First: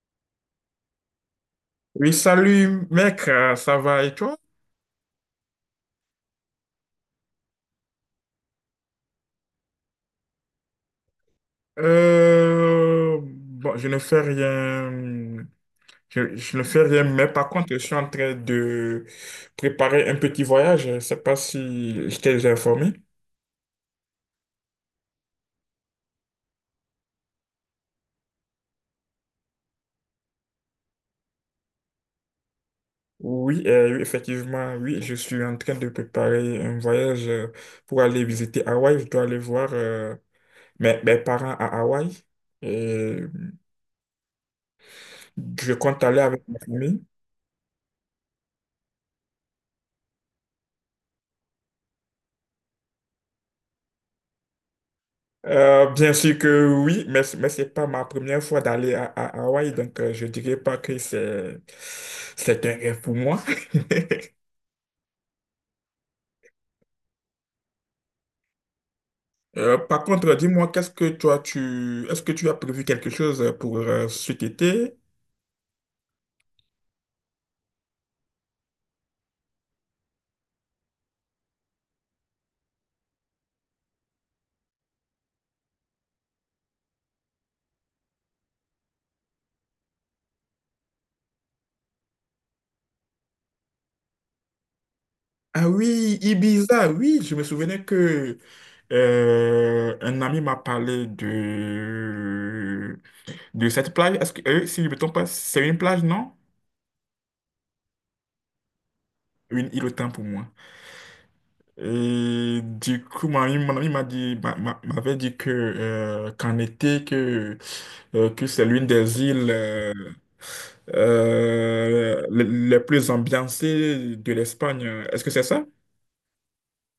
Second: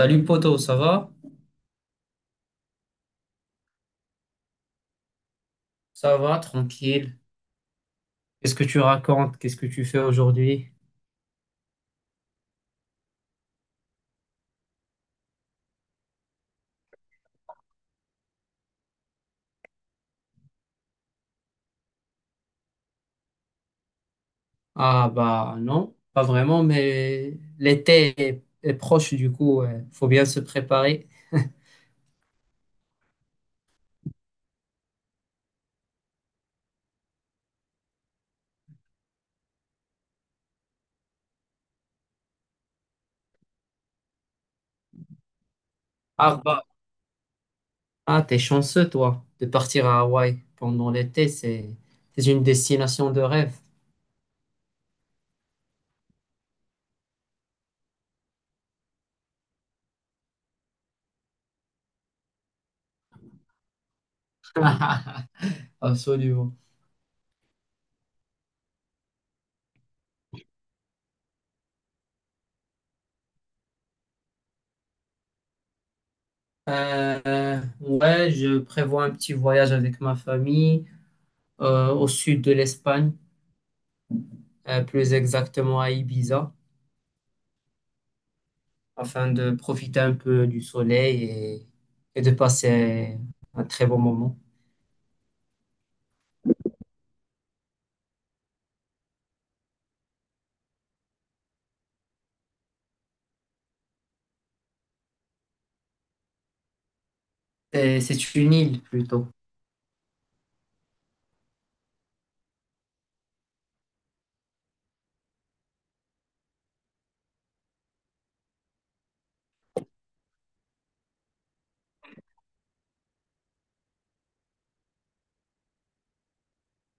Salut poto, ça va? Oui, salut mec, ça va et toi? Ça va, tranquille. Qu'est-ce que tu racontes? Qu'est-ce que tu fais aujourd'hui? Bon, je ne fais rien, je ne fais rien, mais par contre, je suis en train de préparer un petit voyage. Je ne sais pas si je t'ai déjà informé. Ah bah non, pas vraiment, mais l'été est proche du coup, faut bien se préparer. Oui, oui, effectivement, oui, je suis en train de préparer un voyage pour aller visiter Hawaï. Je dois aller voir mes parents à Hawaï et je compte aller Ah avec ma bah, famille. ah t'es chanceux toi de partir à Hawaï pendant l'été, c'est une destination de rêve. Bien sûr que oui, mais ce n'est pas ma première fois d'aller à Hawaï, donc je ne dirais pas que c'est un rêve pour moi. Absolument. Par contre, dis-moi, qu'est-ce que toi, est-ce que tu as prévu quelque chose pour cet été? Ouais, je prévois un petit voyage avec ma famille au sud de l'Espagne, plus exactement à Ibiza, afin de profiter un peu du soleil et de passer un très bon moment. Ah oui, Ibiza, oui, je me souvenais que un ami m'a parlé de cette plage. Est-ce que, si je ne me trompe pas, c'est une plage, non? C'est une île plutôt. Une île autant pour moi. Et du coup, mon ami m'avait dit que qu'en été, que c'est l'une des îles les plus ambiancées de l'Espagne. Est-ce que c'est ça?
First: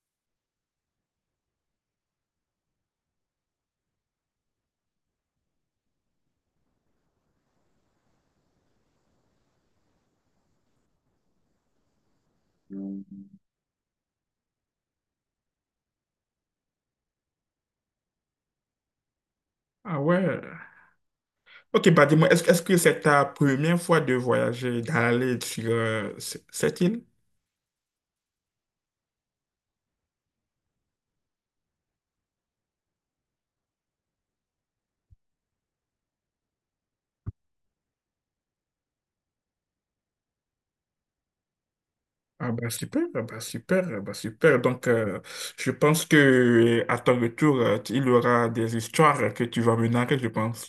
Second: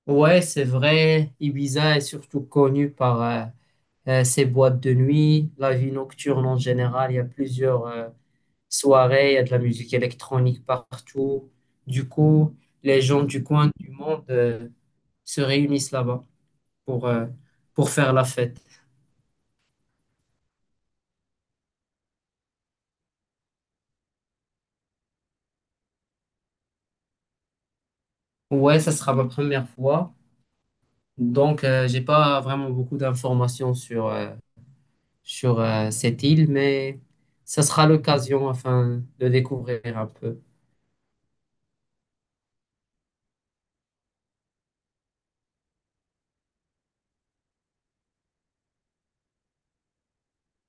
Ouais, c'est vrai, Ibiza est surtout connue par ses boîtes de nuit, la vie nocturne en général. Il y a plusieurs soirées, il y a de la musique électronique partout. Du coup, les gens du coin du monde se réunissent là-bas pour, euh, pour faire la fête. Ah ouais. Ok, bah dis-moi, est-ce que c'est ta première fois de voyager, d'aller sur cette île? Ouais, ça sera ma première fois. Donc, j'ai pas vraiment beaucoup d'informations sur cette île, mais ça sera l'occasion afin de découvrir un peu. Ah bah super, ah bah super, ah bah super. Donc je pense que à ton retour, il y aura des histoires que tu vas me narrer, je pense.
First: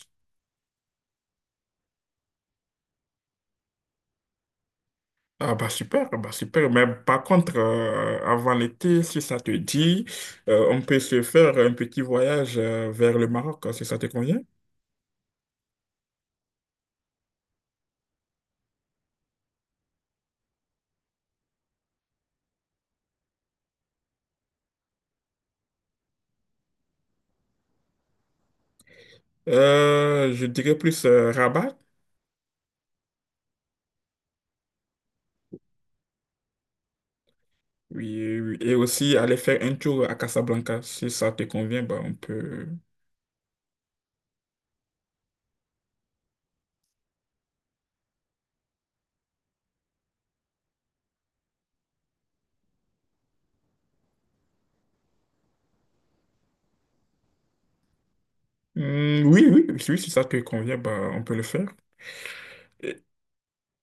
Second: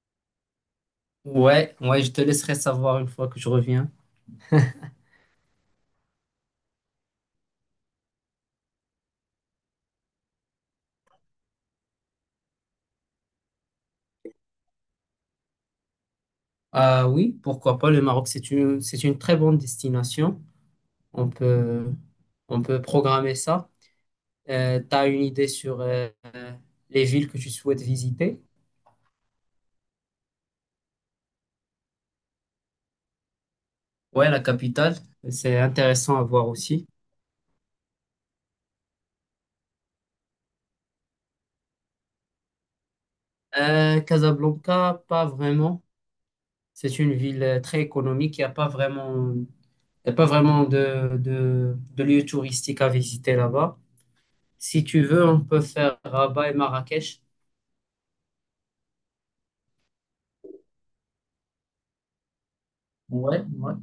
Ouais, ouais, je te laisserai savoir une fois que je reviens. Ah bah super, ah bah super. Mais par contre, avant l'été, si ça te dit, on peut se faire un petit voyage vers le Maroc, hein, si ça te convient. Ah oui, pourquoi pas, le Maroc, c'est une très bonne destination. On peut, on peut programmer ça. Tu as une idée sur les villes que tu souhaites visiter? Je dirais plus Rabat, Ouais, la capitale, c'est intéressant à voir aussi. oui, oui. Et aussi aller faire un tour à Casablanca. Si ça te convient, bah, on peut. Casablanca, pas vraiment. C'est une ville très économique. Il y a pas vraiment de lieux touristiques à visiter là-bas. Si tu veux, on peut faire Rabat et Marrakech. Hmm, oui, oui, si, oui, si ça te convient, bah, on peut le faire. Et, Ouais, ouais.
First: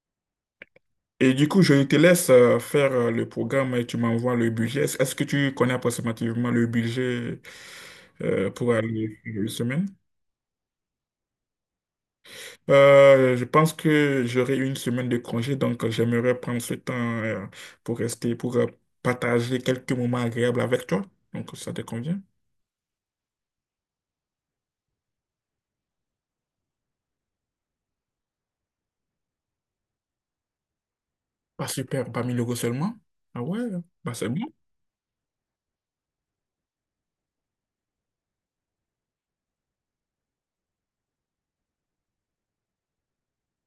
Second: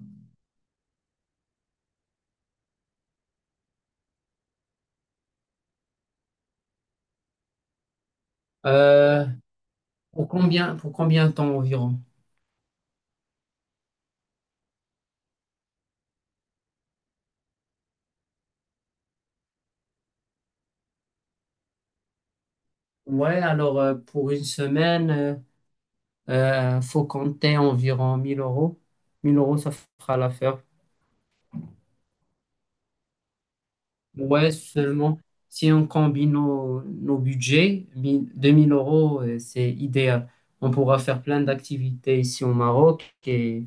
et du coup, je te laisse faire le programme et tu m'envoies le budget. Est-ce que tu connais approximativement le budget pour aller Euh, une semaine? Pour combien de temps environ? Je pense que j'aurai une semaine de congé, donc j'aimerais prendre ce temps pour rester, pour partager quelques moments agréables avec toi. Donc, ça te convient? Ouais, alors pour une semaine, faut compter environ 1000 euros. 1000 euros, ça fera l'affaire. Bah super, pas 1 000 € seulement. Ah ouais, bah c'est bon. Ouais, seulement si on combine nos budgets, 1000 2000 euros, c'est idéal. On pourra faire plein d'activités ici au Maroc et,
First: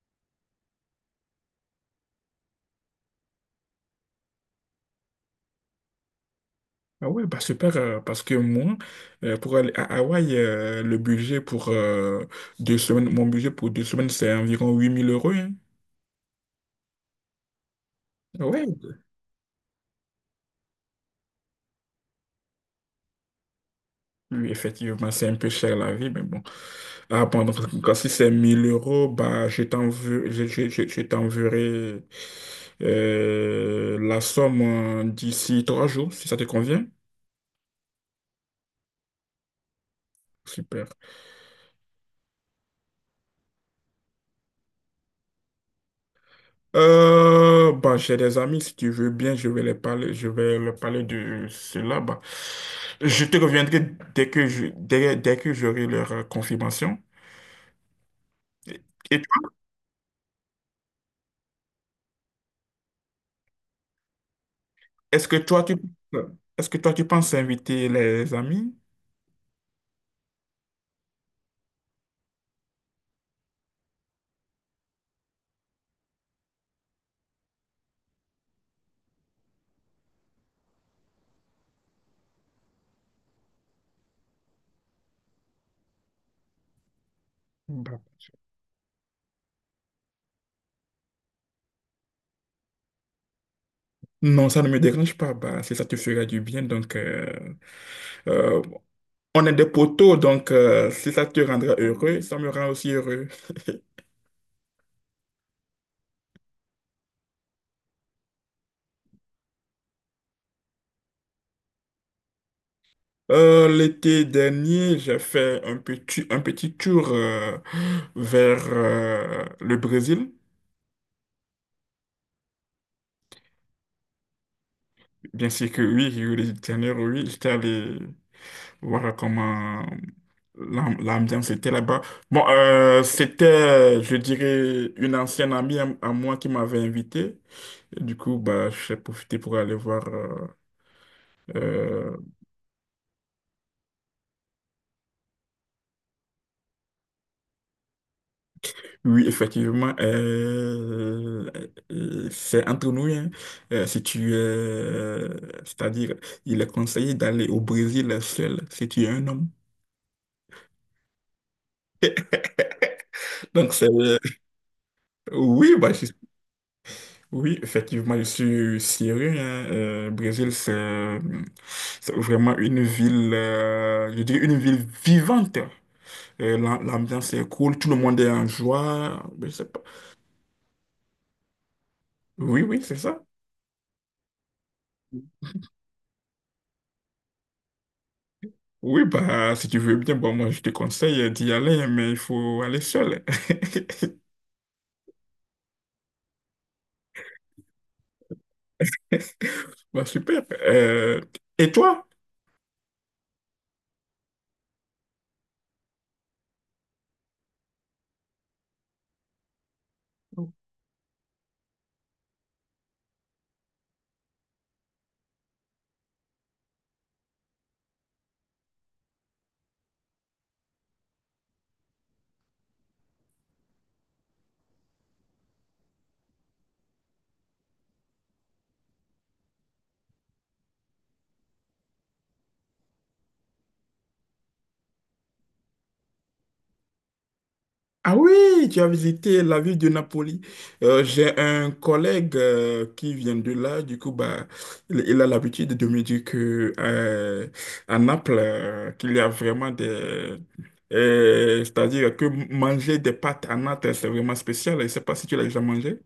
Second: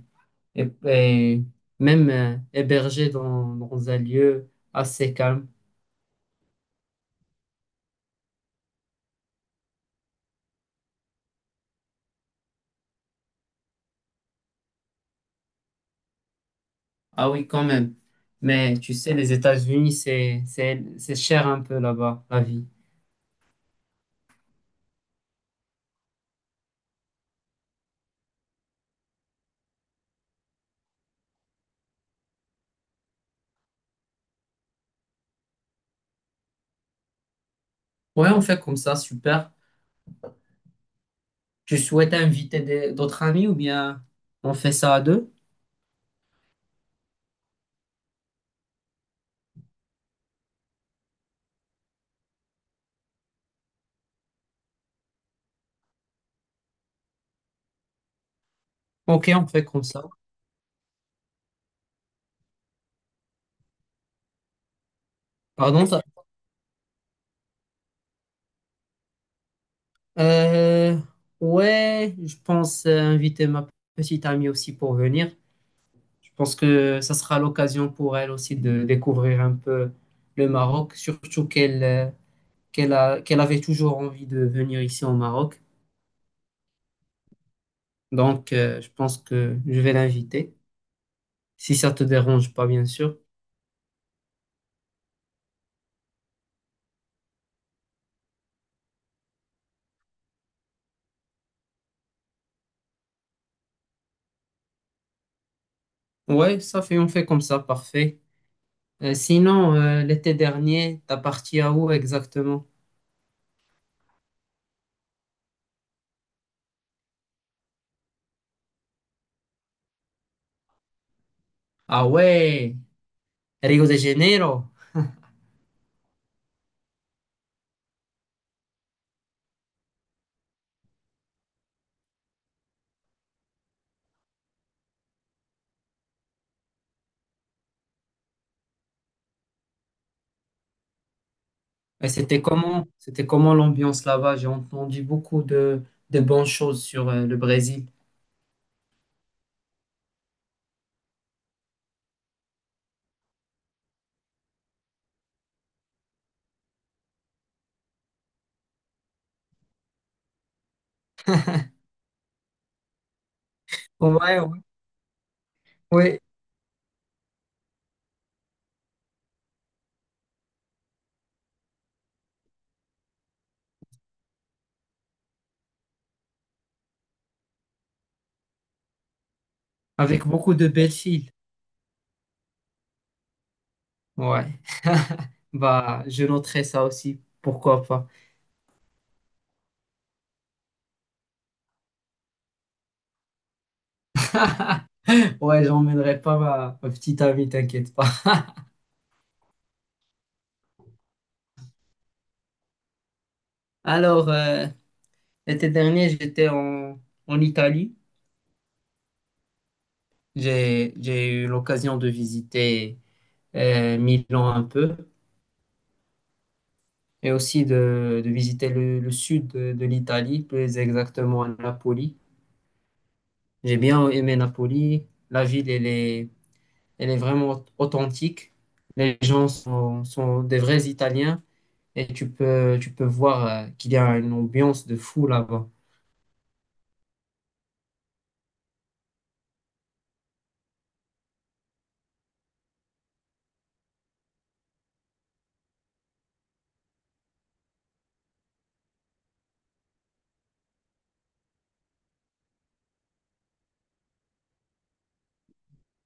et même héberger dans un lieu assez calme. Ah ouais, bah super, parce que moi, pour aller à Hawaï, le budget pour deux semaines, mon budget pour 2 semaines, c'est environ 8000 euros, hein. Ah oui, quand même. Ah ouais, Mais tu sais, les États-Unis, c'est cher un peu là-bas, la vie. oui, effectivement, c'est un peu cher la vie, mais bon. Ah bon, donc quand si c'est 1000 euros, bah je t'enverrai, la somme d'ici 3 jours, si ça te convient. Ouais, on fait comme ça, super. Super. Tu souhaites inviter d'autres amis ou bien on fait ça à deux? Bah, j'ai des amis, si tu veux bien, je vais leur parler de cela. Bah, je te reviendrai dès que j'aurai leur confirmation. Et, et Ok, on toi, fait comme ça. est-ce que toi, tu, Pardon, ça. est-ce que toi, tu penses inviter les amis? Euh, ouais, je pense inviter ma petite amie aussi pour venir. Je pense que ça sera l'occasion pour elle aussi de découvrir un peu le Maroc, surtout qu'elle qu'elle avait toujours envie de venir ici au Maroc. Bah, Donc, je pense que je vais l'inviter, si ça te dérange pas, bien sûr. non, ça ne me dérange pas. Bah, si ça te fera du bien, donc euh, on est des poteaux, donc si ça te rendra heureux, ça me rend aussi heureux. Ouais, ça fait, on fait comme ça, parfait. Sinon, l'été dernier, t'as parti à où exactement? L'été dernier, j'ai fait un petit tour vers le Brésil. Ah ouais, Rio de Janeiro. Bien sûr que oui, Rio de Janeiro, oui, j'étais allé voir comment l'ambiance était là-bas. Bon, c'était, je dirais, une ancienne amie à moi qui m'avait invité. Et du coup, bah, j'ai profité pour aller voir euh, C'était comment l'ambiance là-bas? J'ai entendu beaucoup de bonnes choses sur le Brésil. Oui, effectivement, c'est entre nous, hein. Si tu, c'est-à-dire, il est conseillé d'aller au Brésil seul si tu es un homme. Donc, Ouais, ouais, oui, bah, ouais. oui, effectivement, je suis syrien, hein. Brésil, c'est vraiment une ville, je dirais une ville vivante. L'ambiance est cool, tout le monde est en joie. Je sais pas. Avec beaucoup de belles filles. Oui, oui, c'est ça. Ouais. Bah, je noterai ça aussi. Pourquoi pas? Oui, bah, si tu veux bien, bon, moi, je te conseille d'y aller, mais il faut aller seul. Ouais, j'emmènerai pas ma petite amie, t'inquiète pas. Bah, super. Et toi? Alors, l'été dernier, en Italie. J'ai eu l'occasion de visiter Milan un peu et aussi de visiter le sud de l'Italie, plus exactement à Napoli. J'ai bien aimé Napoli. La ville, elle est vraiment authentique. Les gens sont des vrais Italiens et tu peux voir qu'il y a une ambiance de fou là-bas. Ah oui, tu as visité la ville de Napoli. J'ai un collègue qui vient de là. Du coup, bah, il a l'habitude de me dire que à Naples, qu'il y a vraiment des. C'est-à-dire que manger des pâtes à Naples, c'est vraiment spécial. Je ne sais pas si tu l'as déjà mangé.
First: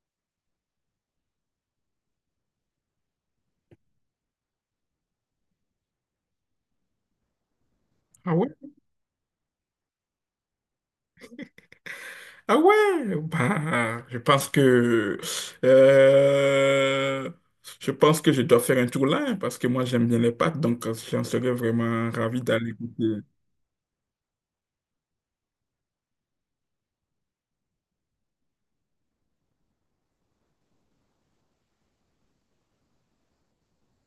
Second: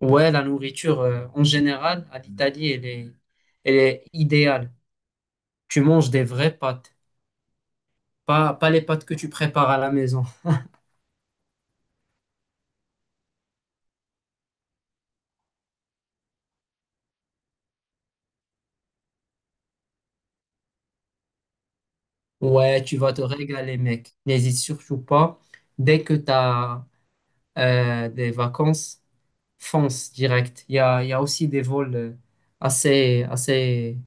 Ouais, la nourriture, en général, à l'Italie, elle est idéale. Tu manges des vraies pâtes, Ah ouais? Pas les pâtes que tu prépares à la maison. Ah ouais, bah, euh, je pense que je dois faire un tour là, hein, parce que moi j'aime bien les pâtes, donc j'en serais vraiment ravi d'aller Ouais, tu vas goûter. te régaler, mec. N'hésite surtout pas. Dès que tu as des vacances, fonce direct. Il y a aussi des vols assez,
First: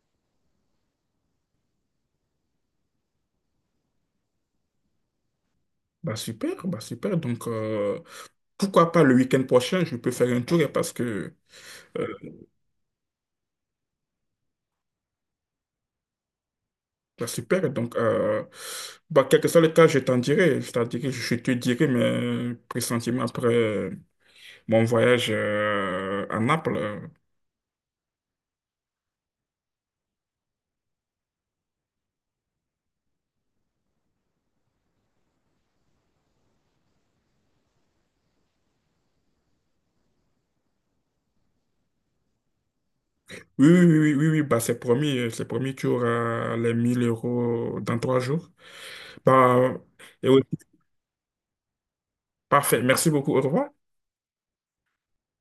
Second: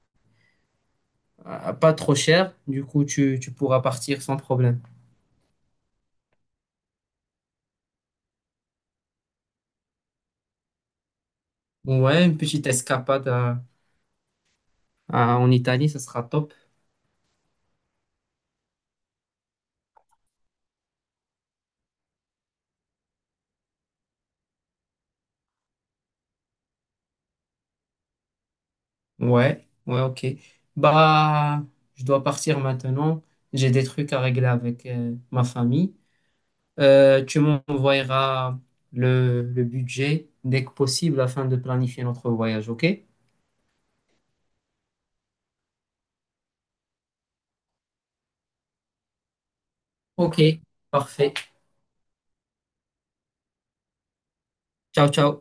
pas trop chers. Du coup, tu pourras partir sans problème. Bah super, bah super. Donc pourquoi pas le week-end prochain, je peux faire un tour, hein, parce que euh, Ouais, une petite escapade en Italie, ça sera top. bah super. Donc bah quel que soit le cas, je te dirai mes pressentiments après mon voyage à Naples. Ouais, ouais, ok. Bah, je dois partir maintenant. J'ai des trucs à régler avec ma famille. Tu m'envoyeras le budget dès que possible afin de planifier notre voyage, ok? Oui, oui, oui, oui, oui, oui. Bah, c'est promis, tu auras les 1 000 € dans 3 jours. Bah, et Ok, oui, parfait. parfait, merci beaucoup, au revoir. Ciao, ciao.